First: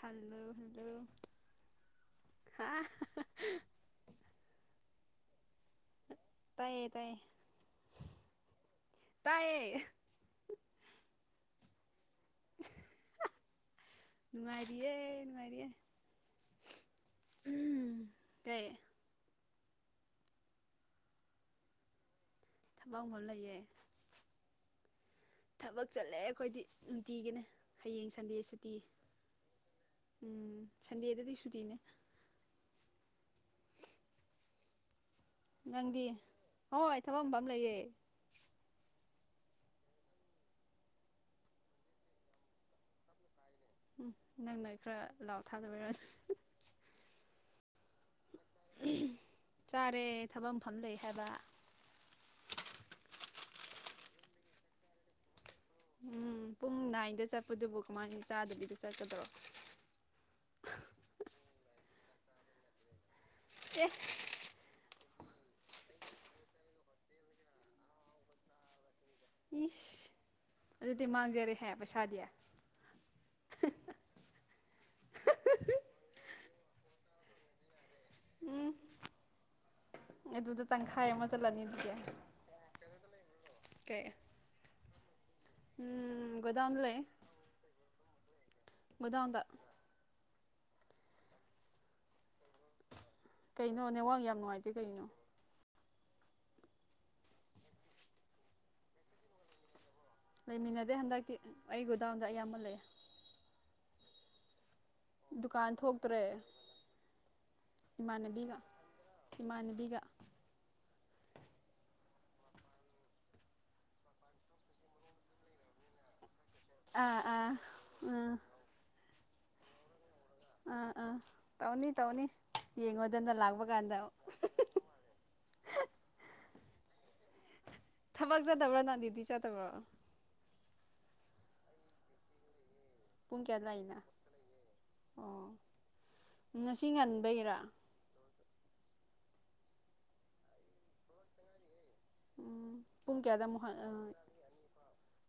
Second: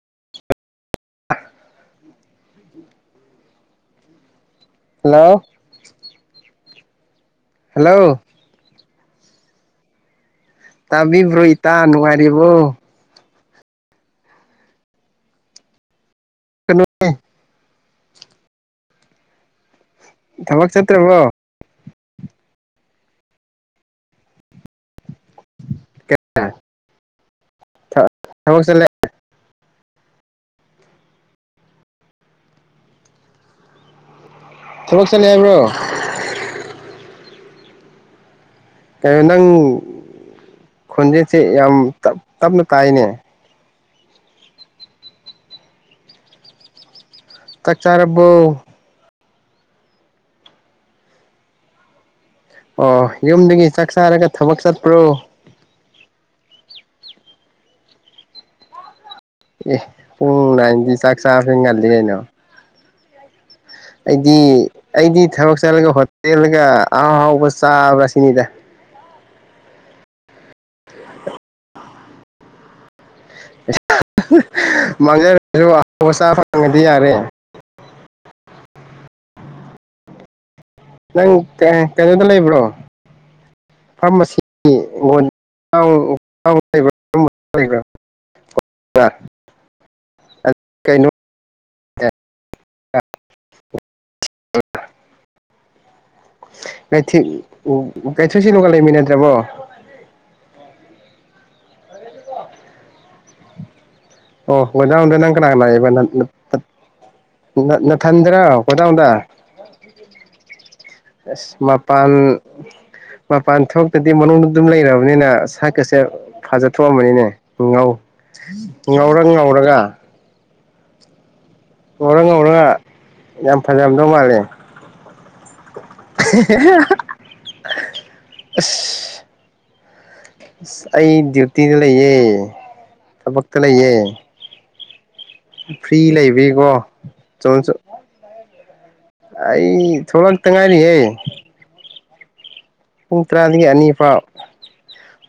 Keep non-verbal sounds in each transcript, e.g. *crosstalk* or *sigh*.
ꯈꯜꯂ ꯜꯂ ꯈꯥ ꯍꯜꯂꯣ ꯇꯥꯏꯌꯦ ꯇꯥꯏꯌꯦ ꯍꯜꯂꯣ ꯇꯥꯏꯌꯦꯦ ꯇꯥꯕꯤꯕ꯭ꯔꯣ ꯏꯇꯥꯅꯅꯨꯡꯉꯥꯏ ꯕꯨꯣ ꯅꯨꯡꯉꯥꯏꯔꯤꯌꯦ ꯅꯨꯡꯉꯥꯏꯔꯤꯌꯦ ꯀꯩꯅꯣ ꯀ ꯊꯕꯛ ꯆꯠꯇ꯭ꯔꯦꯕꯣ ꯊꯕꯛ ꯑꯃ ꯂꯩꯌꯦꯦ ꯆꯠꯂꯛꯑꯦ ꯑꯩꯈꯣꯏꯗꯤ ꯇꯒꯦꯅꯦ ꯍꯌꯦꯡ ꯁꯟꯗꯦ ꯊꯕꯛ ꯁꯨꯇꯤ ꯆꯠꯂꯦ ꯎꯝ ꯁꯟꯗꯦꯗꯗꯤ ꯁꯨꯇꯤꯅꯦ ꯆꯂꯣ ꯅꯪꯒꯤ ꯍꯣꯏ ꯊꯕꯛ ꯑꯃꯕꯥ ꯂꯩꯌꯦꯦ ꯀꯣ ꯅꯪ ꯈꯣꯟꯖꯦꯁꯦ ꯌꯥꯝꯞ ꯇꯞꯅ ꯇꯥꯏꯅꯦ ꯎꯝ ꯅꯪꯅ ꯈꯔ ꯂꯥꯎ ꯊꯥꯗꯕꯤꯔꯁꯤ ꯆꯆꯥꯔꯕꯨ ꯆꯥꯔꯦ ꯊꯕꯛ ꯃꯐꯝ ꯂꯩ ꯍꯥꯏꯕ ꯑꯣ ꯌꯨꯝꯗꯒꯤ ꯆꯥꯛ ꯆꯥꯔꯒ ꯊꯕꯛ ꯆꯠꯄ꯭ꯔꯣ ꯎꯝ ꯄꯨꯡ ꯅꯥꯏꯟꯗ ꯆꯠꯄꯗꯨꯕꯨ ꯀꯃꯥꯏꯅ ꯆꯥꯗꯕꯤꯗ ꯆꯠꯀꯗ꯭ꯔꯣ ꯑꯦ ꯄꯨꯡ ꯅꯥꯏꯟꯗꯤ ꯆꯥꯛ ꯆꯥꯕꯁꯦ ꯉꯜꯂꯤ ꯀꯩꯅꯣ ꯑꯦ ꯑꯩꯗꯤ ꯑꯩꯗꯤ ꯊꯕꯛ ꯆꯠꯂꯒ ꯍꯣꯇꯦꯜꯒ ꯑꯥꯎꯍꯥꯎꯕ ꯆꯥꯕ꯭ꯔꯥ ꯁꯤꯅꯤꯗ ꯏꯁꯁ ꯑꯗꯨꯗꯤ ꯃꯥꯡꯖꯔꯦꯍꯦ ꯄꯩꯁꯥꯗꯤ ꯃꯥꯡꯖꯒꯁꯨ ꯑꯍꯥꯎ ꯑꯁꯥ ꯐꯪꯉꯗꯤ ꯌꯥꯔꯦ ꯑꯗꯨ ꯑꯗꯨꯗ ꯇꯪꯈꯥꯏ ꯑꯃ ꯅꯪ ꯆꯠꯂꯅꯤ ꯑꯗꯨꯗꯤ ꯀꯩꯅꯣꯗ ꯂꯩꯕ꯭ꯔꯣ ꯀꯩ ꯐꯥꯔꯃꯥꯁꯤ ꯑꯣꯟ ꯎꯝ ꯣꯗꯥꯟ ꯂꯩꯦ ꯣꯗꯥꯟꯗ ꯀꯩꯅꯣ ꯀꯩꯅꯣꯅꯦꯋꯥꯡ ꯌꯥꯝ ꯅꯨꯡꯉꯥꯏꯇꯦ ꯀꯩꯅꯣ ꯀꯩꯊ ꯎ ꯀꯩꯊꯦꯜ ꯁꯤꯂꯨꯒ ꯂꯩꯃꯤꯟꯅꯗ꯭ꯔꯕꯣ ꯂꯩꯃꯤꯟꯅꯗꯦ ꯍꯟꯗꯛꯇꯤ ꯑꯩ ꯒꯨ ꯗꯥꯎꯟꯗ ꯑꯌꯥꯝꯕ ꯂꯩꯦ ꯑ ꯀꯗꯥꯥꯎꯟꯗ ꯅꯪ ꯀꯅꯥ ꯂꯥꯛꯑꯦꯕ ꯊꯣꯛꯇ꯭ꯔꯦ ꯅꯅꯥꯊꯟꯗꯔꯣ ꯏꯃꯥꯟꯅꯕꯤꯒ ꯀꯗꯥꯟꯗ ꯏꯃꯥꯟꯅꯕꯤꯒ ꯑꯁ ꯃꯄꯥꯟ ꯃꯄꯥꯟ ꯊꯣꯛꯇꯗꯤ ꯃꯅꯨꯡꯗ ꯑꯗꯨꯝ ꯂꯩꯔꯕꯅꯤꯅ ꯁꯀꯁꯦ ꯑꯥ ꯐꯥꯖꯊꯣꯛꯑꯝꯕꯅꯤꯅꯦ ꯑꯥ ꯉꯥꯎ ꯑꯥ ꯉꯥꯎꯔꯒ ꯄꯨꯡ ꯍꯧꯔꯒ ꯑ ꯑꯥ ꯇꯧꯅꯤ ꯇꯧꯅꯤ ꯉꯧꯔꯒ ꯌꯦꯡꯉꯣꯗꯅ ꯌꯥꯝ ꯂꯥꯛꯄ ꯀꯥꯟꯗ ꯐꯖꯔꯝꯗꯧ ꯃꯥꯜꯂꯦ ꯍ ꯊꯕꯛ ꯆꯥꯗꯕ꯭ꯔꯅ ꯗꯤꯗꯤ ꯆꯥꯠꯇꯕ꯭ꯔꯣ ꯑꯁ ꯑꯩ ꯗ꯭ꯌꯨꯇꯤꯗ ꯂꯩꯌꯦ ꯄꯨꯡ ꯆꯄꯛꯛꯇ ꯀꯌꯥꯗ ꯂꯩꯌꯦ ꯂꯥꯛꯏꯅ ꯑꯣ ꯐ꯭ꯔꯤ ꯂꯩꯕꯤꯀꯣ ꯉꯁꯤ ꯆ ꯉꯟꯕꯩꯔꯥ ꯑꯩ ꯊꯣꯔ ꯇꯪꯉꯥꯏꯔꯤꯍ ꯎꯝ ꯄꯨꯡ ꯀꯌꯥꯗ ꯑꯃꯨꯛ ꯇꯔꯥꯗꯒꯤ ꯍꯜ ꯑꯅꯤ ꯑꯣ ꯐꯥꯎ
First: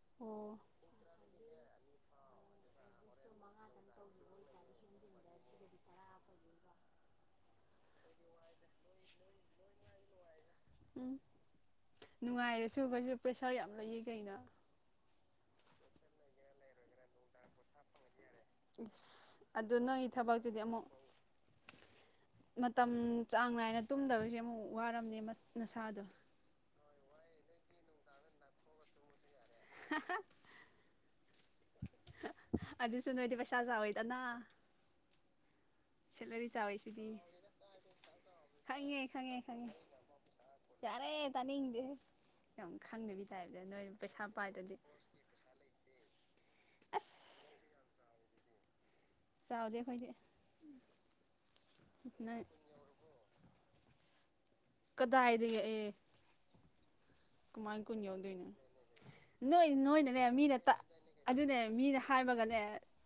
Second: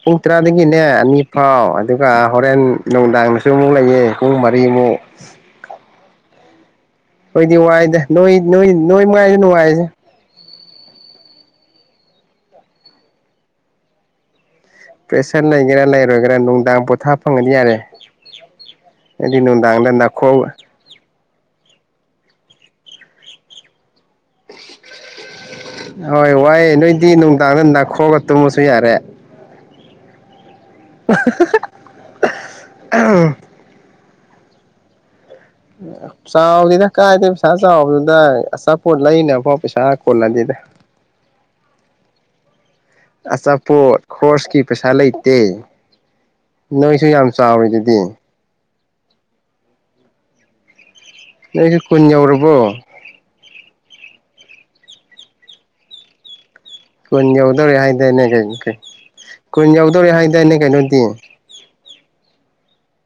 ꯄꯨꯡ ꯎꯝ ꯇꯔꯥꯗꯒꯤꯅꯦ ꯑꯅꯤ ꯐꯥꯎ ꯑꯗꯨꯒ ꯍꯣꯔꯦꯟ ꯅꯨꯡꯗꯥꯡꯗꯁꯨ ꯑꯃꯨꯛ ꯂꯩꯌꯦ ꯄꯨꯡ ꯃꯔꯤꯃꯨꯛ ꯑꯣꯏꯗꯤ ꯋꯥꯏꯗ ꯅꯣꯏ ꯅꯣꯏ ꯅꯣꯏ ꯃꯉꯥꯏ ꯅꯨꯡꯉꯥꯏꯁꯦ ꯎꯝ ꯅꯨꯡꯉꯥꯏꯔꯁꯨ ꯑꯩꯩꯁꯨ ꯄ꯭ꯔꯦꯁꯥꯔ ꯌꯥꯝ ꯂꯩꯌꯦ ꯀꯩꯅꯣ ꯄ꯭ꯔꯦꯁꯔ ꯂꯩꯒꯦꯔ ꯂꯩꯔꯣꯏꯒꯦꯔꯥ ꯅꯨꯡꯗꯥꯡ ꯄꯣꯊꯥ ꯐꯪꯉꯗꯤ ꯌꯥꯔꯦ ꯑꯁ ꯑꯩꯗꯤ ꯑꯗꯨ ꯅꯨꯡꯗꯥꯡꯗ ꯅꯣꯏꯒꯤ ꯅꯥꯈꯣꯛꯑꯒ ꯊꯕꯛꯇꯨꯗꯤ ꯑꯃꯨꯛ ꯃꯇꯝ ꯆꯥꯡ ꯅꯥꯏꯅ ꯇꯨꯝꯗꯕꯁꯦ ꯑꯃꯨꯛ ꯋꯥꯔꯝꯅꯤ ꯃꯁ ꯅꯁꯥꯗꯣ ꯗꯤ ꯅꯨꯡꯗꯥꯡꯗ ꯅꯥꯈꯣꯔꯒ ꯇꯨꯝꯃꯁꯨ ꯌꯥꯔꯦ *unintelligible* *inaudible* ꯑꯗꯨꯁꯨꯅꯣꯏꯗꯤ ꯄꯩꯁ ꯆꯥꯎꯏ ꯀꯅꯥ ꯆꯥꯎꯗꯦꯗ ꯀꯥꯏꯗꯩ ꯄꯩꯁꯥ ꯆꯥꯎꯕꯗꯨꯗ ꯈꯪꯉꯦ ꯑꯆꯥꯄꯣꯠ ꯈꯪꯉꯦ ꯂꯩꯅꯐꯥꯎ ꯈꯪꯉꯦ ꯄꯩꯁꯥ ꯀꯣꯟꯅꯗꯦꯗ ꯌꯥꯔꯦ ꯇꯥꯅꯤꯡꯗꯦ ꯌꯥꯝ ꯈꯪꯗꯕꯤ ꯇꯥꯏꯞꯇ ꯅꯣꯏ ꯑꯆꯥꯄꯣꯠ ꯄꯩꯁꯥ ꯈꯣꯔ꯭ꯁꯀꯤ ꯄꯥꯏꯗ꯭ꯔꯗꯤ ꯄꯩꯁꯥ ꯂꯩꯇꯦ ꯅꯣꯏꯁꯨ ꯌꯥꯝ ꯑꯁ ꯆꯥꯎꯔꯤꯗꯨꯗꯤ *inaudible* ꯆꯥꯎꯗꯦ ꯑꯩꯈꯣꯏꯗꯤ ꯅꯣꯏꯁꯨ ꯅꯪ ꯀꯨꯟꯌꯧꯔꯕꯣ ꯀꯗꯥꯏꯗꯒꯤ ꯑꯦ ꯀꯨꯟ ꯌꯧꯗꯧꯔꯦ ꯀꯃꯥꯏꯅ ꯀꯨꯟ ꯍꯥꯏꯗꯥꯏꯅꯦ ꯌꯧꯗꯣꯏꯅꯣ ꯀꯩ ꯅꯣꯏ ꯀꯨꯟ ꯌꯧꯗꯧꯔꯦ ꯅꯣꯏꯅꯅꯦ ꯃꯤꯅ ꯍꯥꯏꯗꯥꯏꯅꯦ ꯇ ꯀꯩꯅꯣꯗꯤ ꯑꯗꯨꯅꯦ ꯃꯤꯅ ꯍꯥꯏꯕꯒꯅꯦ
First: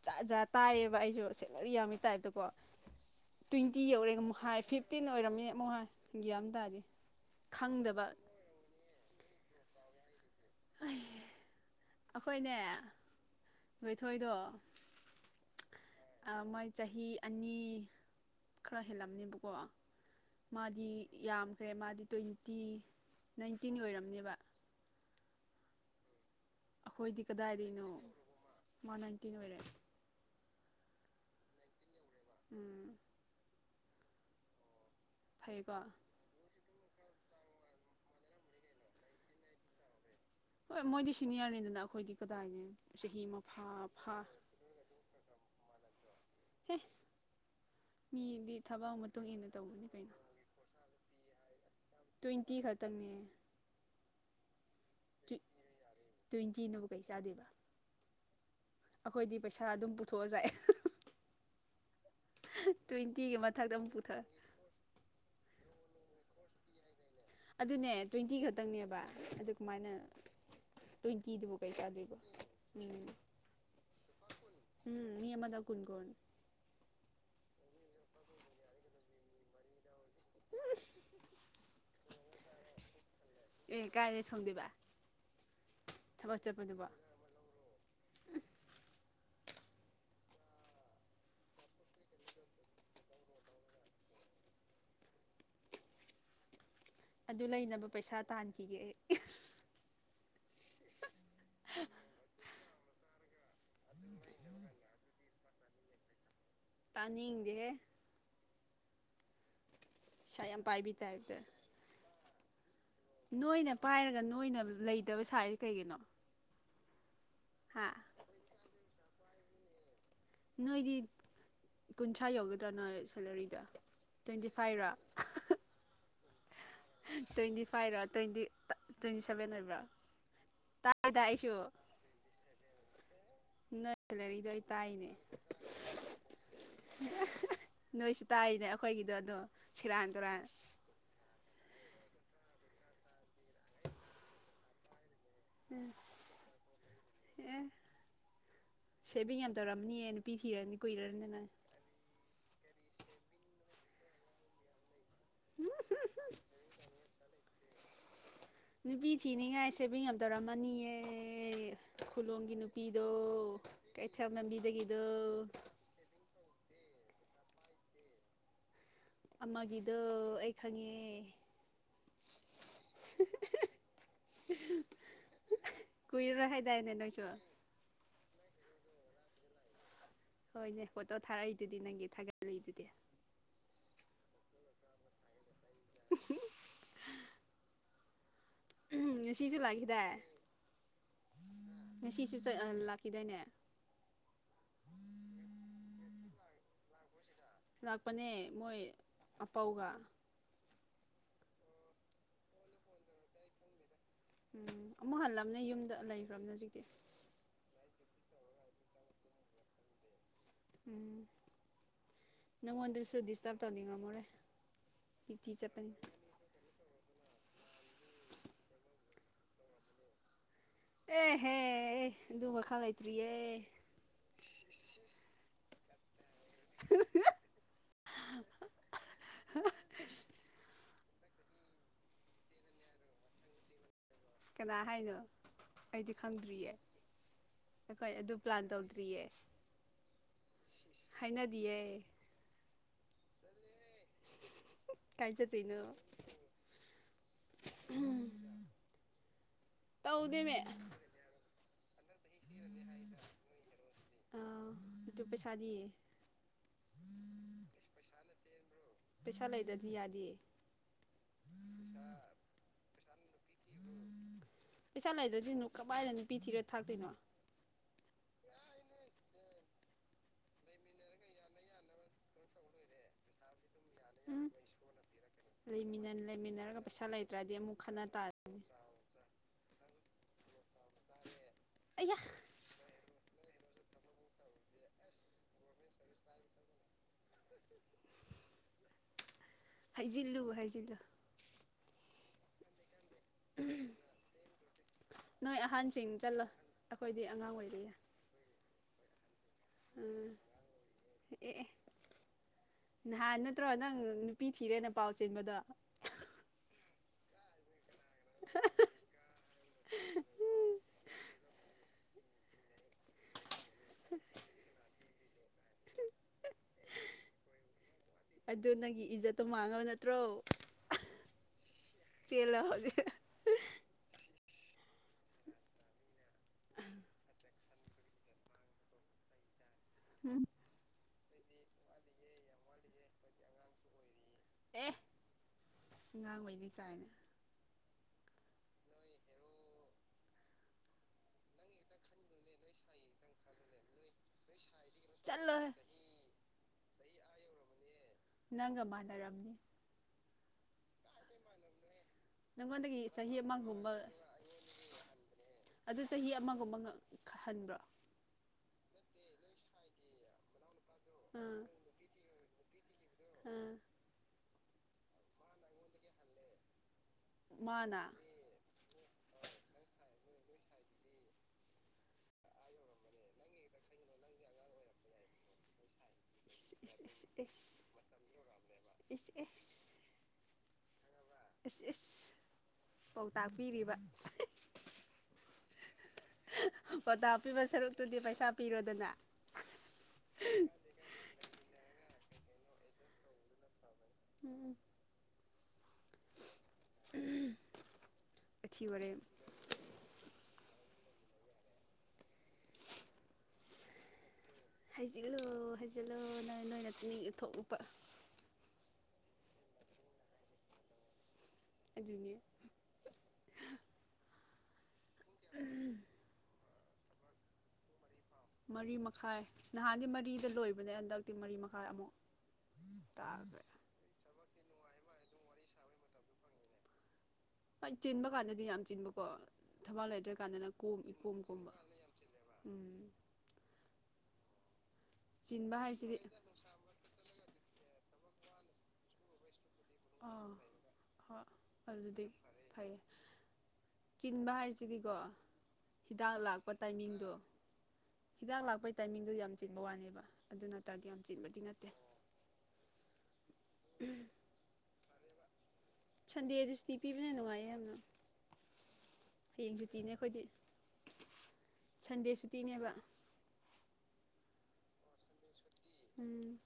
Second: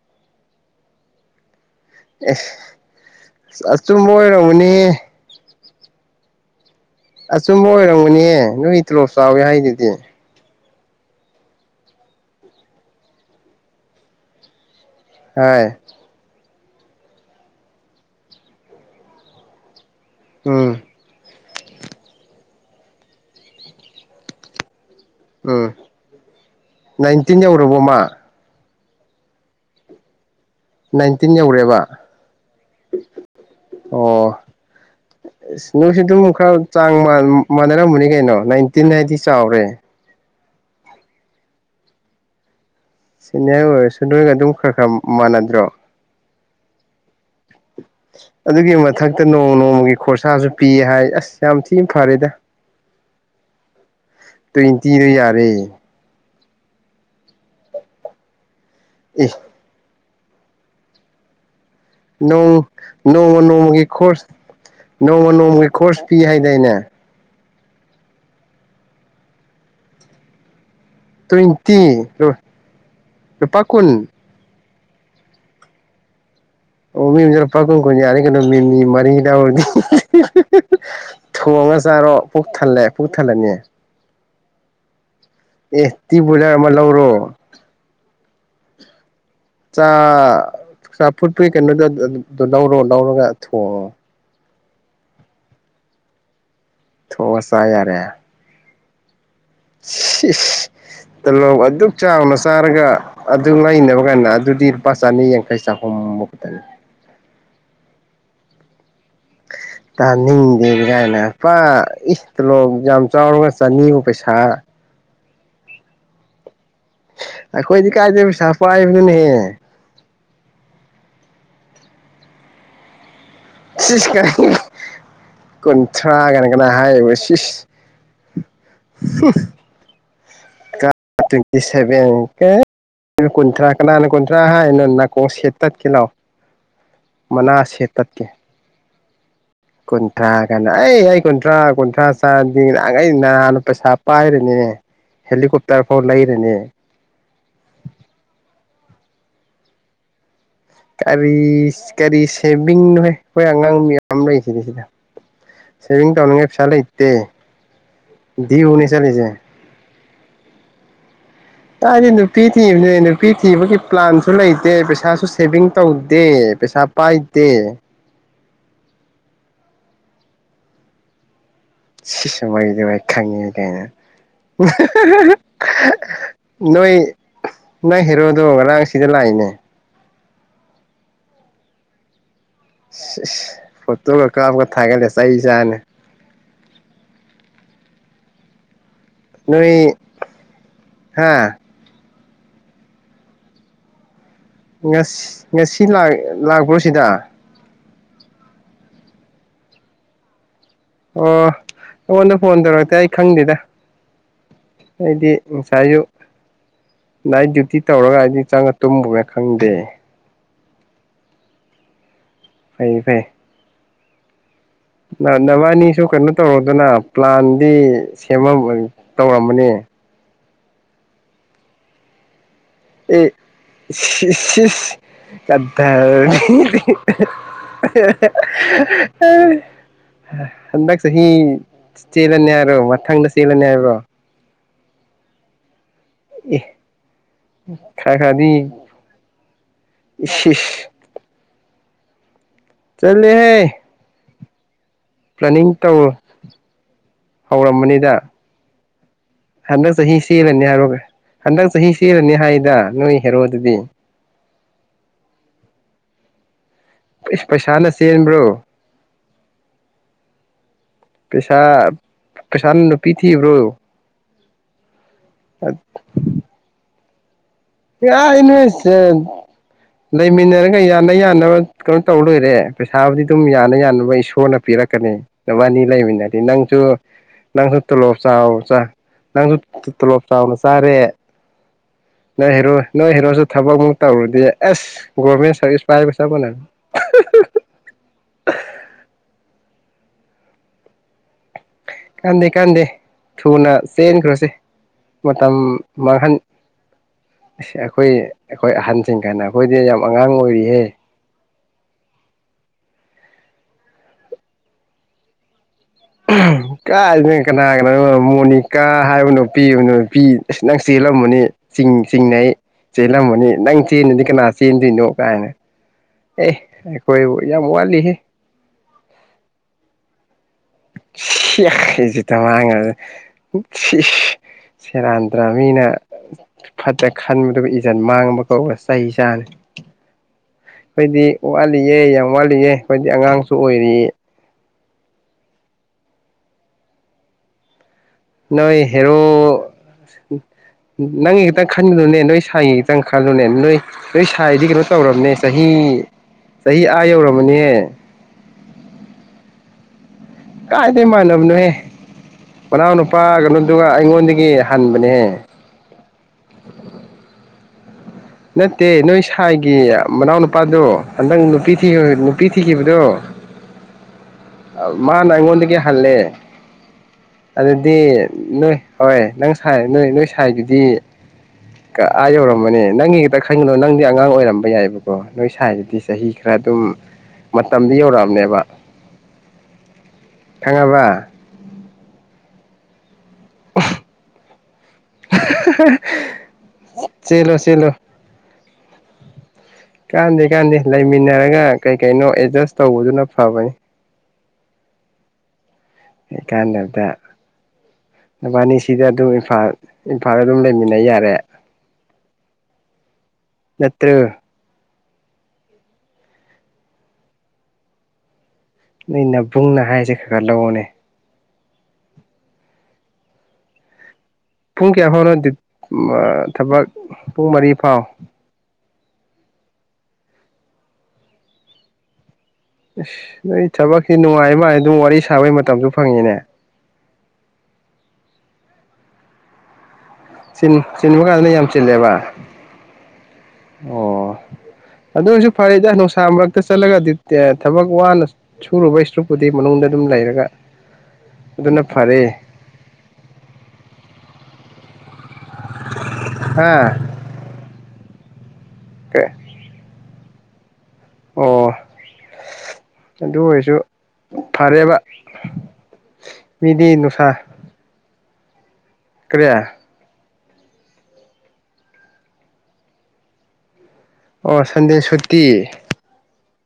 ꯖꯥꯠ ꯖꯥꯠ ꯇꯥꯏꯌꯦꯕ ꯑꯩꯁꯨ ꯁꯦ ꯌꯥꯝꯃꯤ ꯇꯥꯏ꯭ꯞꯇꯀꯣ ꯑꯦꯁ ꯇ꯭ꯋꯦꯟꯇꯤ ꯑꯆꯨꯝꯕ ꯌꯧꯔꯦ ꯑꯃꯨꯛ ꯍꯥꯏ ꯑꯣꯏꯔꯝꯒꯅꯤꯍꯦ ꯐꯤꯐꯇꯤꯟ ꯑꯣꯏꯔꯝꯃꯦ *inaudible* ꯒ꯭ꯌꯥꯟ ꯇꯥꯗꯦ ꯑꯆꯨꯝꯕ ꯈꯪꯗꯕ ꯑꯣꯏꯔꯝꯒꯅꯦ ꯅꯣꯏ ꯇꯂꯣꯞ ꯆꯥꯎꯋꯤ ꯍꯥꯏ ꯗꯨꯗꯤ ꯑꯩꯈꯣꯏꯅꯦ *inaudible* ꯊꯣꯏꯗꯣ ꯑꯥꯏ ꯃꯥꯏ ꯆꯍꯤ ꯑꯅꯤ ꯈꯔ ꯍꯦꯜꯂꯝꯅꯦꯕꯀꯣ ꯎꯝ ꯃꯥꯗꯤ ꯌꯥꯝ ꯈ꯭ꯔꯦ ꯃꯥꯗꯤ ꯇ꯭ꯋꯦꯟꯇꯤ ꯅꯥꯏꯟꯇꯤꯟ ꯑꯣꯏꯔꯝꯅꯦꯕ ꯎꯝ ꯑꯩꯈꯣꯏꯗꯤ ꯅꯥꯏꯟꯇꯤꯟ ꯀꯗꯥꯏꯗꯩꯅꯣ ꯌꯧꯔꯕꯣꯃ ꯃꯥ ꯅꯥꯏꯟꯇꯤꯟ ꯑꯣꯏꯔꯦ ꯅꯥꯏꯟꯇꯤꯟ ꯌꯧꯔꯦꯕ ꯎꯝ ꯑꯣ ꯏꯁ ꯐꯩꯀꯣ ꯅꯣꯏꯁꯨ ꯗꯨꯝ ꯈꯔ ꯆꯥꯡ ꯃꯥꯟꯅꯔꯝꯃꯅꯤ ꯀꯩꯅꯣ ꯅꯥꯏꯟꯇꯤꯟ ꯅꯥꯗꯤ ꯆꯥꯎꯔꯦ ꯍꯣꯏ ꯃꯣꯏꯗꯤ ꯁꯤꯅꯤꯌꯔꯅꯤꯗꯅ ꯑꯩꯈꯣꯏꯗꯤ ꯀꯗꯥꯏꯅꯦ ꯆꯍꯤ ꯑꯃ ꯁꯤꯅꯦ ꯐꯥ ꯑꯣꯏ ꯐꯥ ꯁꯅ ꯑꯗꯨꯝ ꯈꯔ ꯈꯔ ꯃꯥꯟ ꯭ꯔꯣ ꯍ ꯑꯗꯨꯒꯤ ꯃꯊꯛꯇ ꯏꯟꯅ ꯅꯣꯡꯃ ꯇꯧꯕꯅꯤ ꯅꯣꯡꯃꯒꯤ ꯀꯩꯅꯣ ꯈꯣꯔꯁꯥꯁꯨ ꯄꯤ ꯍꯥꯏ ꯑꯁ ꯌꯥꯝ ꯊ ꯇ꯭ꯋꯦꯟꯇꯤ ꯈꯛꯇꯪꯅꯦ ꯇ ꯇꯔ ꯌꯥꯔꯦ ꯇ꯭ꯋꯦꯟꯇꯤꯅꯕꯨ ꯀꯩ ꯆꯥꯗꯣꯏꯕ ꯑꯦ ꯑꯩꯈꯣꯏꯗꯤ ꯄꯩꯁꯥ ꯑꯗꯨꯝ ꯊꯣꯛꯑꯖꯥꯏ ꯣꯡ ꯅꯣꯡꯃ ꯃꯊꯛꯇ ꯅꯣꯡꯃꯒꯤ ꯑꯃꯨꯛ ꯄꯨꯊꯔ ꯈꯁ ꯅꯣꯡꯃ ꯅꯣꯡꯃꯒꯤ ꯀꯣꯔꯁ ꯐꯤ ꯍꯥꯏꯗꯥꯏꯅꯦ ꯑꯗꯨꯅꯦ ꯇ꯭ꯋꯦꯟꯇꯤ ꯈꯛꯇꯪꯅꯦꯕ ꯑꯗꯨ ꯀꯃꯥꯏꯅ ꯇ꯭ꯋꯦꯟꯇꯤꯗꯨꯕꯨ ꯀꯩ ꯆꯥꯗꯣꯏꯕ ꯎꯝ ꯇ꯭ꯣꯏꯇꯤꯄꯥ ꯀꯨꯟ ꯎꯝ ꯃꯤ ꯑꯃꯗ ꯀꯨꯣꯟ ꯀꯣꯟ ꯑꯣ ꯃꯤꯖꯂ ꯄꯀꯣꯏꯦ ꯑꯔ ꯀꯅ ꯃꯤ ꯃꯔꯤꯗ ꯑꯣꯏꯔꯗꯤ ꯊꯣꯡꯉ ꯆꯥꯔꯣ ꯄꯨꯛ ꯊꯜꯂꯦ ꯄꯨꯛ ꯊꯜꯂꯅꯤ ꯊꯪꯗꯕ ꯑꯦ ꯇꯤ ꯖꯥ ꯑꯃ ꯂꯧꯔꯣ ꯆꯄꯨꯠꯄꯒꯤ ꯀꯩꯅꯣꯗꯣꯣ ꯂꯧꯔꯣ ꯂꯧꯔꯒ ꯊꯑꯣ ꯊꯣꯡꯉ ꯑꯗꯨ ꯆꯥ ꯂꯩꯅꯕ ꯌꯥꯔꯦ ꯄꯩꯁꯥ ꯇꯥꯟꯈꯤꯒꯦ ꯑꯩ ꯎ ꯇ ꯂꯣ ꯑꯗꯨ ꯆꯥꯅ ꯁꯔ ꯍꯥꯏꯔꯒ ꯑꯗꯨ ꯂꯩꯥꯏꯅꯕ ꯀꯥꯟꯗ ꯑꯗꯨꯗꯤ ꯂꯨꯄꯥ ꯆꯅꯤ ꯌꯥꯡꯈꯩ ꯆꯥꯍꯨꯝ ꯈꯛꯇꯅꯤ ꯇꯥꯅꯤꯡꯗꯦ ꯌꯥꯝ ꯄꯥꯏꯕꯤ ꯇꯅꯤꯡꯗꯦꯒꯅ ꯇꯥꯏꯞꯇ ꯄ ꯏ ꯍꯦꯜꯂꯣ ꯌꯥꯝ ꯆꯥꯎꯔꯒ ꯅꯣꯏꯅ ꯆꯅꯤꯕꯨ ꯄꯥꯏꯔꯒ ꯄꯩꯁꯥ ꯅꯣꯏꯅ ꯂꯩꯇꯕ ꯁꯥꯏꯁꯦ ꯀꯩꯒꯤꯅꯣ ꯍꯥ ꯈꯣꯏꯗꯤ ꯀꯥꯏꯗꯒꯤ ꯄꯩꯁꯥ ꯅ ꯍꯦ ꯅꯣꯏꯗꯤ ꯀꯨꯟꯊ꯭ꯔꯥ ꯌꯧꯒꯗ꯭ꯔꯥ ꯅꯣꯏ ꯁꯦꯂꯔꯤꯗꯣ ꯁꯤ ꯀ ꯇ꯭ꯋꯦꯟꯇꯤ ꯐꯥꯏꯚꯔꯣ ꯀꯟ ꯍꯒ twenty fibre twenty twenty seven ꯑꯣꯏꯕ꯭ꯔꯥ ꯀ ꯇ꯭ꯋꯦꯟꯇꯤ ꯁꯦꯚꯦꯟꯀ ꯀꯨꯟ ꯊꯔꯥ ꯅꯣꯏ ꯀꯅꯥꯅ ꯀꯨꯟꯊ꯭ꯔꯥ ꯁꯦꯂꯔꯤꯗꯣ ꯑꯩ ꯍꯥꯏꯅꯣ ꯇꯥꯏꯅꯦ ꯅꯥꯀꯣꯡ ꯁꯦꯠ ꯇꯠꯀꯦ ꯂꯥꯛꯑꯣ ꯃꯅꯥ ꯁꯦꯠ ꯇꯠꯀꯦ ꯗꯗꯣ ꯀꯨꯟꯊ꯭ꯔꯥ ꯀꯥꯟ ꯑꯩ ꯑꯩ ꯀꯨꯟꯊ꯭ꯔꯥ ꯀꯨꯣꯟꯊ꯭ꯔꯥ ꯈꯩ ꯅꯍꯥꯟꯅ ꯄꯩꯁꯥ ꯄꯥꯏꯔꯅꯤꯅꯦ ꯍꯦꯂꯤꯀꯣꯞꯇꯔ ꯐꯥꯎ ꯂꯩꯔꯦꯅꯦ ꯁꯦꯚ ꯌꯥꯝ ꯇꯧꯔꯝꯅꯤꯑꯅ ꯀꯔꯤ ꯀꯔꯤ ꯁꯦꯕꯤꯡꯅꯣꯍꯣꯏ ꯍꯣꯏ ꯑꯉꯥꯡꯃꯤ ꯊꯝ ꯂꯩ ꯁꯤꯗꯤ ꯁꯤꯗ ꯁꯚꯤꯡ ꯇꯧꯅꯤꯡꯒꯥꯏ ꯄꯩꯁꯂꯦ ꯏꯇꯦ ꯎ ꯅꯨꯄꯤ ꯊꯤꯅꯤꯉꯥꯏꯁꯦ ꯇꯔꯃꯅꯤ ꯇꯥꯗꯤ ꯅꯨꯄꯤ ꯊꯤꯕꯅꯦ ꯅꯨꯄꯤ ꯊꯤꯕꯒꯤ ꯀꯩꯊꯦꯜ ꯄ꯭ꯂꯥꯟꯁꯨ ꯂꯩꯇꯦ ꯂꯝꯕꯤꯗꯒꯤꯗꯣ ꯄꯩꯁꯥꯁꯨ ꯁꯦꯚꯤꯡ ꯇꯧꯗꯦ ꯄꯦꯁꯥ ꯄꯥꯏꯗꯦ ꯑꯃꯒꯤꯗ ꯑꯩ ꯈꯪꯉꯦ ꯁꯤ ꯈꯪꯉꯦ ꯀꯅ ꯀꯨꯏꯔꯔꯣꯏ ꯍꯥꯏꯗꯥꯏꯅꯦ ꯅꯣꯏ ꯅꯣꯏꯁꯨ ꯅ ꯍꯔꯣ ꯇꯣꯡ ꯉꯔꯥꯡ ꯁꯤꯗ ꯂꯥꯛꯏꯅꯦ ꯍꯣꯏꯅꯦ ꯐꯣꯇꯣ ꯊꯥꯔꯛꯏꯗꯨꯗꯤ ꯅꯪꯒꯤ ꯊꯥꯒꯠꯂꯤꯅꯦ ꯐꯣꯇꯣꯒ ꯀꯥꯞꯒ ꯊꯥꯒꯠꯂꯦ ꯆ ꯑꯩ ꯆꯥꯅꯤ ꯎ ꯎꯝ ꯁꯤꯁꯨ ꯅꯣꯏ ꯂꯥꯛꯈꯤꯗ ꯍꯥ ꯉꯁꯤꯁꯨ ꯂꯥꯛꯈꯤꯗꯏꯅꯦ ꯉꯁꯤ ꯉꯁꯤ ꯂꯥꯛꯄ꯭ꯔꯣ ꯁꯤꯗ ꯂꯥꯛꯄꯅꯦ ꯃꯣꯏ ꯑꯄꯧꯒ ꯑꯣꯉꯗ ꯐꯣꯟ ꯇꯧꯔꯛꯇꯦ ꯑꯩ ꯈꯪꯗꯗ ꯎꯝ ꯑꯃꯨꯛ ꯍꯜꯂꯑꯕꯅꯤ ꯌꯨꯝꯗ ꯂꯩꯈ꯭ꯔꯕꯅꯦ ꯍꯧꯖꯤꯛꯇꯤ ꯅꯥꯏꯠ ꯗ꯭ꯌꯨꯇꯤ ꯇꯧꯔꯒ ꯑꯩꯗꯤ ꯆꯪꯉꯒ ꯇꯨꯝꯕꯒ ꯈꯪꯗꯦ ꯎꯝ ꯅꯪꯣꯟꯗꯁꯨ ꯁꯇꯥꯥꯕ ꯇꯧꯅꯤꯡꯉꯣꯃꯣ ꯐ ꯅ ꯅꯕꯥꯅꯤꯁꯨ ꯀꯩꯅꯣ ꯇꯧꯔꯣꯗꯅ ꯄ꯭ꯂꯥꯟꯗꯤ ꯁꯦꯝꯃ ꯇꯧꯔꯝꯕꯅꯤ ꯑꯦ ꯍꯦ ꯑꯗꯨꯃꯛ ꯑꯦ ꯏꯁꯁ ꯀꯗꯔꯗ ꯍꯟꯗꯛ ꯆꯍꯤ ꯆꯦꯜꯂꯅꯤ ꯍꯥꯏꯔꯣ ꯃꯊꯪꯗ ꯆꯦꯜꯂꯅꯤ ꯍꯥꯏꯔꯣ ꯀꯅꯥ ꯍꯥꯏꯅꯣ ꯑꯩꯗꯤ ꯑꯦ ꯈꯪꯗ꯭ꯔꯤꯌꯦ ꯑꯩꯈꯣꯏ ꯈꯔ ꯑꯗꯨ ꯈꯔꯗꯤ ꯄ꯭ꯂꯥꯟ ꯇꯧꯗ꯭ꯔꯤꯌꯦ ꯏꯁ ꯍꯥꯏꯅꯗꯤꯌꯦ ꯆꯠꯂꯦꯍꯦ ꯀꯥꯏ ꯄ꯭ꯂꯥꯅꯤꯡ ꯆꯠꯇꯣꯏꯅꯣ ꯇꯧ ꯍꯧꯔꯝꯕꯅꯤꯗ ꯍꯟꯗꯪꯛ ꯆꯥꯁꯤ ꯇꯧꯗꯦꯃꯦ ꯆꯦꯜꯂꯅꯤ ꯍꯥꯏꯔꯅꯤ ꯍꯅꯦ ꯍꯟꯗꯛ ꯆꯍꯤ ꯆꯦꯜꯂꯅꯤ ꯍꯥꯏꯗ ꯅꯣꯏ ꯍꯦꯔꯣꯗꯨꯗꯤ ꯑꯥ ꯑꯗꯨ ꯄꯩꯁꯥꯗꯤ ꯄꯩꯁꯥꯅ ꯆꯦꯟꯕ꯭ꯔꯣ ꯄꯩꯁꯥ ꯂꯩꯗ꯭ꯔꯗꯤ ꯌꯥꯗꯤꯌꯦ ꯄꯩꯁꯥ ꯄꯩꯁꯥꯅ ꯄꯤꯊꯤꯕ꯭ꯔꯣ ꯄꯩꯁꯥ ꯂꯩꯗ꯭ꯔꯗꯤꯅꯣ ꯀꯃꯥꯏꯅ ꯅꯨꯄꯤ ꯊꯤꯔꯣ ꯊꯥꯛꯇꯣꯏꯅꯣ *unintelligible* ꯂꯩꯃꯤꯟꯅꯔꯒ ꯌꯥꯅ ꯌꯥꯅꯕ ꯀꯩꯅꯣ ꯇꯧ ꯂꯣꯏꯔꯦ ꯄꯩꯁꯥꯕꯨꯗꯤ ꯑꯗꯨꯝ ꯌꯥ ꯅ ꯌꯥꯅꯕ ꯎꯝ ꯏꯁꯣꯔꯅ ꯄꯤꯔꯛꯀꯅꯤ ꯋꯥꯅꯤ ꯂꯩꯃꯤꯟꯅ ꯂꯩꯃꯤꯅꯗꯤ ꯅꯁꯨ ꯂꯩꯃꯤꯟꯅꯔꯒ ꯄꯩꯁꯥ ꯂꯩꯇ꯭ꯔꯗꯤ ꯅꯪꯁꯨ ꯑꯃꯨꯛ ꯈꯟꯅ ꯇꯣꯂꯣꯞ ꯇꯥꯔꯦ ꯇꯣꯐ ꯇꯥꯎꯅꯥ ꯆꯍꯔꯦ ꯑꯩꯌꯥ ꯅꯣꯏ ꯍꯦꯔꯣꯏ ꯅꯣꯏ ꯍꯦꯔꯣꯁꯨ ꯊꯕꯛꯃꯨꯛ ꯇꯧꯔꯨꯗꯤ ꯑꯦꯁ ꯒꯣꯔꯚꯔꯃꯦꯟ ꯁꯥꯔꯚꯤꯁ ꯄꯥꯏꯒ ꯆꯠꯄꯅꯦ ꯍꯩꯖꯤꯜꯂꯨ ꯍꯩꯖꯤꯜꯂꯨ ꯀꯥꯟꯗꯦ ꯀꯥꯟꯗꯦ ꯊꯨꯅ ꯆꯦꯟꯈ꯭ꯔꯁꯦ ꯃꯇꯝ ꯅꯣꯏ ꯑꯍꯟꯁꯤꯡ ꯃꯥꯡꯍꯟ ꯆꯠꯂꯣ ꯑꯩꯈꯣꯏꯗꯤ ꯑꯉꯥꯡ ꯑꯣꯏꯔꯤꯌꯦ ꯑꯩꯈꯣꯏꯍꯦ ꯍꯣꯏ ꯑꯍꯟꯁꯤꯡ ꯀꯥꯏꯅ ꯑꯩꯈꯣꯏꯗꯤ ꯌꯥꯝ ꯎꯝ ꯑꯉꯥꯡ ꯑꯣꯏꯔꯤꯍꯦ ꯑꯦ ꯑꯦ ꯅꯍꯥꯟ ꯅꯠꯇ꯭ꯔꯣ ꯅꯪ ꯅꯨꯄꯤ ꯊꯤꯔꯦꯅ ꯄꯥꯎ ꯆꯦꯟꯕꯗꯣ ꯀꯥꯏꯗ ꯀꯅꯥꯒ ꯃꯔꯣꯟ ꯃꯨꯛ ꯃꯣꯅꯤꯀꯥ ꯍꯥꯏꯕ ꯅꯨꯄꯤ ꯅꯨꯄꯤ ꯑꯁ ꯅꯪ ꯆꯦꯜꯂꯝꯃꯅꯤ ꯆꯤꯡ ꯆꯤꯡꯅꯩ ꯆꯦꯂꯝ ꯃꯅꯤ ꯅꯪ ꯆꯦꯟꯅꯗꯤ ꯀꯅꯥ ꯆꯦꯟꯗꯣꯏꯅꯣ ꯀꯥꯏꯅ ꯑꯦ ꯑꯩꯈꯣꯏꯕꯨ ꯌꯥꯝ ꯋꯥꯠꯂꯤꯍꯦ ꯑꯗꯨ ꯅꯪꯒꯤ ꯏꯖꯠꯇꯣ ꯃꯥꯡꯉꯕ ꯅꯠꯇ꯭ꯔꯣ ꯆꯦꯜꯂꯣ ꯍꯧꯖꯤꯛ *unintelligible* ꯁꯦꯔꯥꯟꯗ꯭ꯔꯕ ꯃꯤꯅ ꯐꯠꯇ ꯈꯟꯕꯗꯨꯕꯨ ꯏꯖꯟ ꯃꯥꯡꯕ ꯀꯧꯔ ꯆꯩ ꯆꯥꯅꯤ ꯍꯝ ꯈꯣꯏꯗꯤ ꯋꯥꯠꯂꯤꯌꯦ ꯌꯥꯝ ꯋꯥꯠꯂꯤꯌꯦ ꯈꯣꯏꯗꯤ ꯑꯉꯥꯡꯁꯨ ꯑꯣꯏꯔꯤꯌꯦ ꯑꯦ ꯉꯥꯡꯕꯩꯅꯤ ꯀꯥꯏꯅ ꯅꯣꯏ ꯍꯦꯔꯣ ꯅꯪꯒꯤ ꯈꯤꯇꯪ ꯈꯟꯒꯂꯨꯅꯦ ꯅꯣꯏ ꯁꯥꯏꯒꯤ ꯈꯤꯇꯪ ꯈꯜꯂꯨꯅꯦ ꯅꯣꯏ ꯅꯣꯏ ꯁꯥꯏꯗꯤ ꯀꯩꯅꯣ ꯇꯧꯔꯕꯅꯦ ꯆꯍꯤ ꯆꯠꯂꯣꯍꯦ ꯆꯍꯤ ꯑꯥ ꯌꯧꯔꯝꯃꯅꯦ ꯅꯪꯒ ꯃꯥꯟꯅꯔꯝꯅꯦ ꯀꯥꯏꯗꯩꯩ ꯃꯥꯅꯅꯕꯅꯣꯍꯦ ꯅꯪꯉꯣꯟꯗꯒꯤ ꯆꯍꯤ ꯑꯃꯒꯨꯝꯕ ꯑꯩꯉꯣꯟꯗꯒꯤ ꯍꯟꯕꯅꯦꯍꯦ ꯑꯗꯨ ꯆꯍꯤ ꯑꯃꯒꯨꯝꯕꯍꯟꯕ꯭ꯔꯣ ꯅꯠꯇꯦ ꯅꯣꯏ ꯁꯥꯏꯒꯤ ꯃꯅꯥꯎꯅꯨꯄꯥꯗꯣ ꯑꯅꯪ ꯑꯥ ꯅꯨꯄꯤ ꯊꯤ ꯑꯣꯏ ꯅꯨꯞ ꯄꯤꯊꯤꯈꯤꯕ ꯗꯣ ꯑꯥ ꯑꯥ ꯃꯅꯥ ꯑꯩꯉꯣꯟꯗꯒꯤ ꯍꯜꯅꯦ ꯑꯗꯨꯗꯤ ꯃꯥꯅ ꯅꯣꯏ ꯍꯣꯏ ꯅꯪ ꯁꯥꯏ ꯅꯣꯏ ꯅꯣꯏ ꯁꯥꯏꯗꯨꯗꯤ ꯀꯛ ꯑꯥ ꯌꯧꯔꯝꯕꯅꯦ ꯅꯪꯒꯤ ꯈꯤꯇ ꯈꯪꯒꯅꯣ ꯅꯪꯗꯤ ꯑꯉꯥꯡ ꯑꯣꯏꯔꯝꯕ ꯌꯥꯏꯕꯀꯣ ꯅꯣꯏ ꯁꯥꯏꯗꯗꯤ ꯆꯍꯤ ꯈꯔ ꯏꯁ ꯑꯗꯨꯝ ꯏꯁ ꯏꯁ ꯏꯁ ꯃꯇꯝꯗ ꯌꯧꯔꯛꯑꯝꯅꯦꯕ ꯏꯁ ꯏꯁ ꯊꯪꯉꯕ ꯏꯁꯁ ꯄꯥꯎꯇꯥꯛ ꯄꯤꯔꯤꯕ ꯄꯥꯎꯇꯥꯛ ꯆꯦꯜꯂꯣ ꯄꯤꯕ ꯆꯦꯜꯂꯣ ꯁꯔꯨꯛꯇꯨꯗꯤ ꯄꯩꯁꯥ ꯄꯤꯔꯣꯗꯅ ꯀꯥꯟꯗꯦ ꯀꯥꯟꯗꯦ ꯂꯩꯃꯤꯟꯅꯔꯒ ꯀꯩ ꯀꯩꯅꯣ ꯑꯦꯗꯖꯁ ꯇꯧꯕꯗꯨꯅ ꯐꯕꯅꯤ ꯎꯝ ꯏꯀꯥꯟꯅꯕꯗ ꯋꯥꯊꯤ ꯅꯨꯕꯥꯅꯤꯁꯤꯗ ꯋꯥꯔꯦꯝ ꯑꯗꯨꯝ ꯏꯝꯐꯥꯜ ꯏꯝꯐꯥꯜ ꯑꯗꯨꯝ ꯂꯩꯃꯤꯟꯅꯩ ꯌꯥꯔꯦ ꯅꯠꯇ꯭ꯔꯣ ꯍꯩꯖꯤꯜꯂꯨ ꯍꯩꯖꯤꯜꯂꯨ ꯅꯣꯏ ꯅꯣꯏꯅ ꯇꯤꯅꯤꯊꯣꯛꯎꯄ ꯅ ꯅꯕꯨꯡꯅ ꯍꯥꯏꯁꯦ ꯈꯔ ꯈꯔ ꯂꯧꯅꯦ ꯑꯗꯨꯅꯦ ꯄꯨꯡ ꯀꯌꯥ ꯐꯥꯎꯅꯣ ꯊꯕꯛ ꯄꯨꯡ ꯃꯔꯤ ꯐꯥꯎ ꯃꯔꯤ ꯃꯈꯥꯏ ꯅꯍꯥꯟꯗꯤ ꯃꯔꯤꯗ ꯂꯣꯏꯕꯅꯦ ꯍꯟꯗꯛꯇꯤ ꯃꯔꯤ ꯃꯈꯥꯏ ꯑꯃꯨꯛ ꯅ ꯇꯥꯈ꯭ꯔꯦ ꯊ ꯀꯤ ꯅꯅꯨꯡꯉꯥꯏꯃ ꯑꯗꯨꯝ ꯋꯥꯔꯤ ꯁꯥꯕꯩ ꯃꯇꯝꯁꯨ ꯐꯪꯉꯤꯅꯦ ꯍꯣꯏ ꯆꯤꯟꯕ ꯀꯥꯟꯗꯗꯤ ꯌꯥꯝ ꯆꯤꯟꯕꯀꯣ ꯊꯕꯛ ꯂꯩꯇ꯭ꯔꯀꯥꯟꯗꯅ ꯀꯣꯝ ꯆꯤꯟꯕ ꯏꯀꯣꯝ ꯀꯥꯟꯗꯅ ꯌꯥꯝ ꯀꯣꯝꯕ ꯆꯤꯜꯂꯦꯕ ꯎꯝ ꯑꯣ ꯑꯗꯨ ꯑꯣꯏꯔꯁꯨ ꯆꯤꯟꯕ ꯐꯔꯦꯗ ꯍꯥꯏꯁꯤꯗꯤ ꯅꯨꯡꯁꯥ ꯃꯔꯛꯇ ꯆꯠꯂꯒ ꯗꯤ ꯊꯕꯛ ꯋꯥꯅ ꯁꯨꯨꯔꯨꯕꯩ ꯁꯔꯨꯛꯄꯨꯗꯤ ꯃꯅꯨꯡꯗ ꯑꯗꯨꯝ ꯂꯩꯔꯒ ꯑꯥ ꯍꯣꯏ ꯑꯗꯨꯅ ꯐꯔꯦ ꯑꯗꯨꯗꯤ ꯁꯤꯗꯤꯒꯣ ꯍꯤꯗꯥꯛ ꯂꯥꯛꯄ ꯍꯥ ꯇꯥꯏꯃꯤꯡꯗꯣ ꯍꯤꯗꯥꯛ ꯂꯥꯛꯄꯩ ꯇꯥꯏꯃꯤꯡꯗꯣ ꯌꯥꯝ ꯆꯤꯟꯕ ꯋꯥꯅꯦꯕ ꯑꯗꯨꯅꯠ ꯑꯣ ꯑꯗꯨ ꯑꯣꯏꯔꯁꯨ ꯐꯔꯦꯕ ꯃꯤꯗꯤ ꯁꯟꯗꯦꯗꯨꯁꯨꯇꯤ ꯄꯤꯕꯅꯤꯅ ꯅꯨꯡꯁꯥ ꯅꯨꯡꯉꯥꯏꯌꯦ ꯌꯥꯝꯅ ꯀꯔꯤ ꯍꯌꯦꯡ ꯁꯨꯇꯤꯅꯦ ꯑꯩꯈꯣꯏꯗꯤ ꯁꯟꯗꯦꯁꯨꯇꯤꯅꯦꯕ ꯑꯣ ꯁꯟꯗꯦ ꯁꯨꯇꯤ ꯎꯝ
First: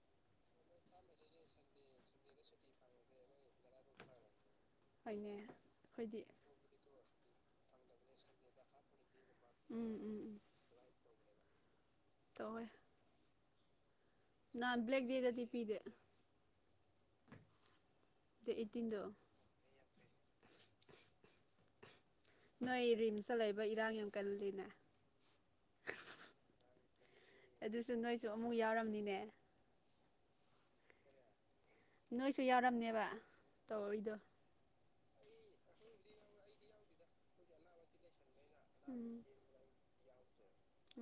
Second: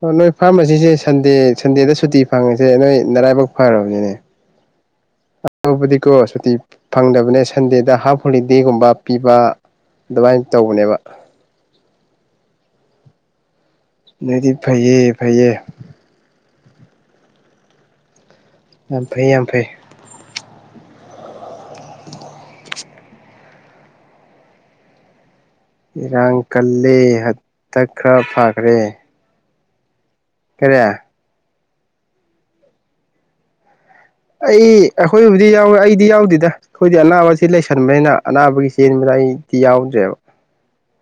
ꯑꯣ ꯅꯣꯏ ꯐꯥꯔꯃꯥꯁꯤꯁꯦ ꯁꯟꯗꯦ ꯁꯟꯗꯦꯗ ꯁꯨꯇꯤ ꯐꯪꯉꯤꯁꯦ ꯅꯣꯏ ꯅꯔꯥꯏꯕꯛ ꯐꯔꯕꯅꯤꯅꯦ ꯍꯣꯏꯅꯦ ꯑꯇꯣꯕꯗꯤ ꯀꯣ ꯑꯩꯈꯣꯏꯗꯤ ꯁꯨꯇꯤ ꯐꯪꯗꯕꯅꯦ ꯁꯟꯗꯦꯗ ꯍꯥꯞ ꯍꯣꯂꯤꯗꯦꯒꯨꯝꯕ ꯄꯤꯕ ꯎꯝ ꯎꯝ ꯎꯝ ꯑꯗꯨꯃꯥꯏꯅ ꯇꯧꯕꯅꯦꯕ ꯇꯧꯋꯦ ꯑꯗꯨꯗꯤ ꯅꯍꯥꯟ ꯐꯩꯌꯦ ꯕ꯭ꯂꯦꯛ ꯗꯦꯗꯗꯤ ꯐꯩꯌꯦ ꯄꯤꯗꯦ ꯗꯦꯠ ꯑꯩꯠꯇꯤꯟꯗꯣ ꯌꯥꯝ ꯐꯩ ꯌꯥꯝ ꯐꯩ ꯅꯣꯏ ꯔꯤꯝꯁꯇ ꯂꯩꯕ ꯏꯔꯥꯡ ꯌꯥꯝ ꯀꯜꯂꯤꯅꯦ ꯏꯔꯥꯡ ꯀꯜꯂꯦ ꯍꯟꯗꯛ ꯑꯗꯨꯁꯨ ꯈꯔ ꯅꯣꯏꯁꯨ ꯑꯃꯨꯛ ꯐꯥꯈ꯭ꯔꯦ ꯌꯥꯎꯔꯝꯅꯤꯅꯦ ꯀꯔꯤ ꯅꯣꯏꯁꯨ ꯌꯥꯎꯔꯝꯅꯦꯕ ꯇꯧꯔꯤꯗꯣ ꯑꯩ ꯑꯩꯈꯣꯏꯕꯨꯗꯤ ꯌꯥꯎꯋꯦ ꯑꯩꯗꯤ ꯌꯥꯎꯗꯦꯗ ꯑꯩꯈꯣꯏꯗꯤ ꯑꯅꯥꯕ ꯁꯤ ꯂꯩꯁꯟꯕꯅꯤꯅ ꯑꯅꯥꯕꯒꯤ ꯆꯦꯟꯕꯗ ꯎꯝ ꯑꯩꯗꯤ ꯌꯥꯎꯗ꯭ꯔꯦꯕ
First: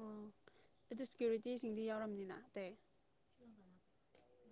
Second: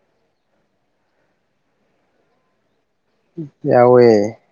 ꯑꯣ ꯑꯗꯨ ꯁꯦꯀ꯭ꯌꯨꯔꯤꯇꯤꯁꯤꯡꯗꯤ ꯌꯥꯎꯔꯝꯅꯤꯅ ꯑꯇꯩ ꯌꯥꯎꯋꯦ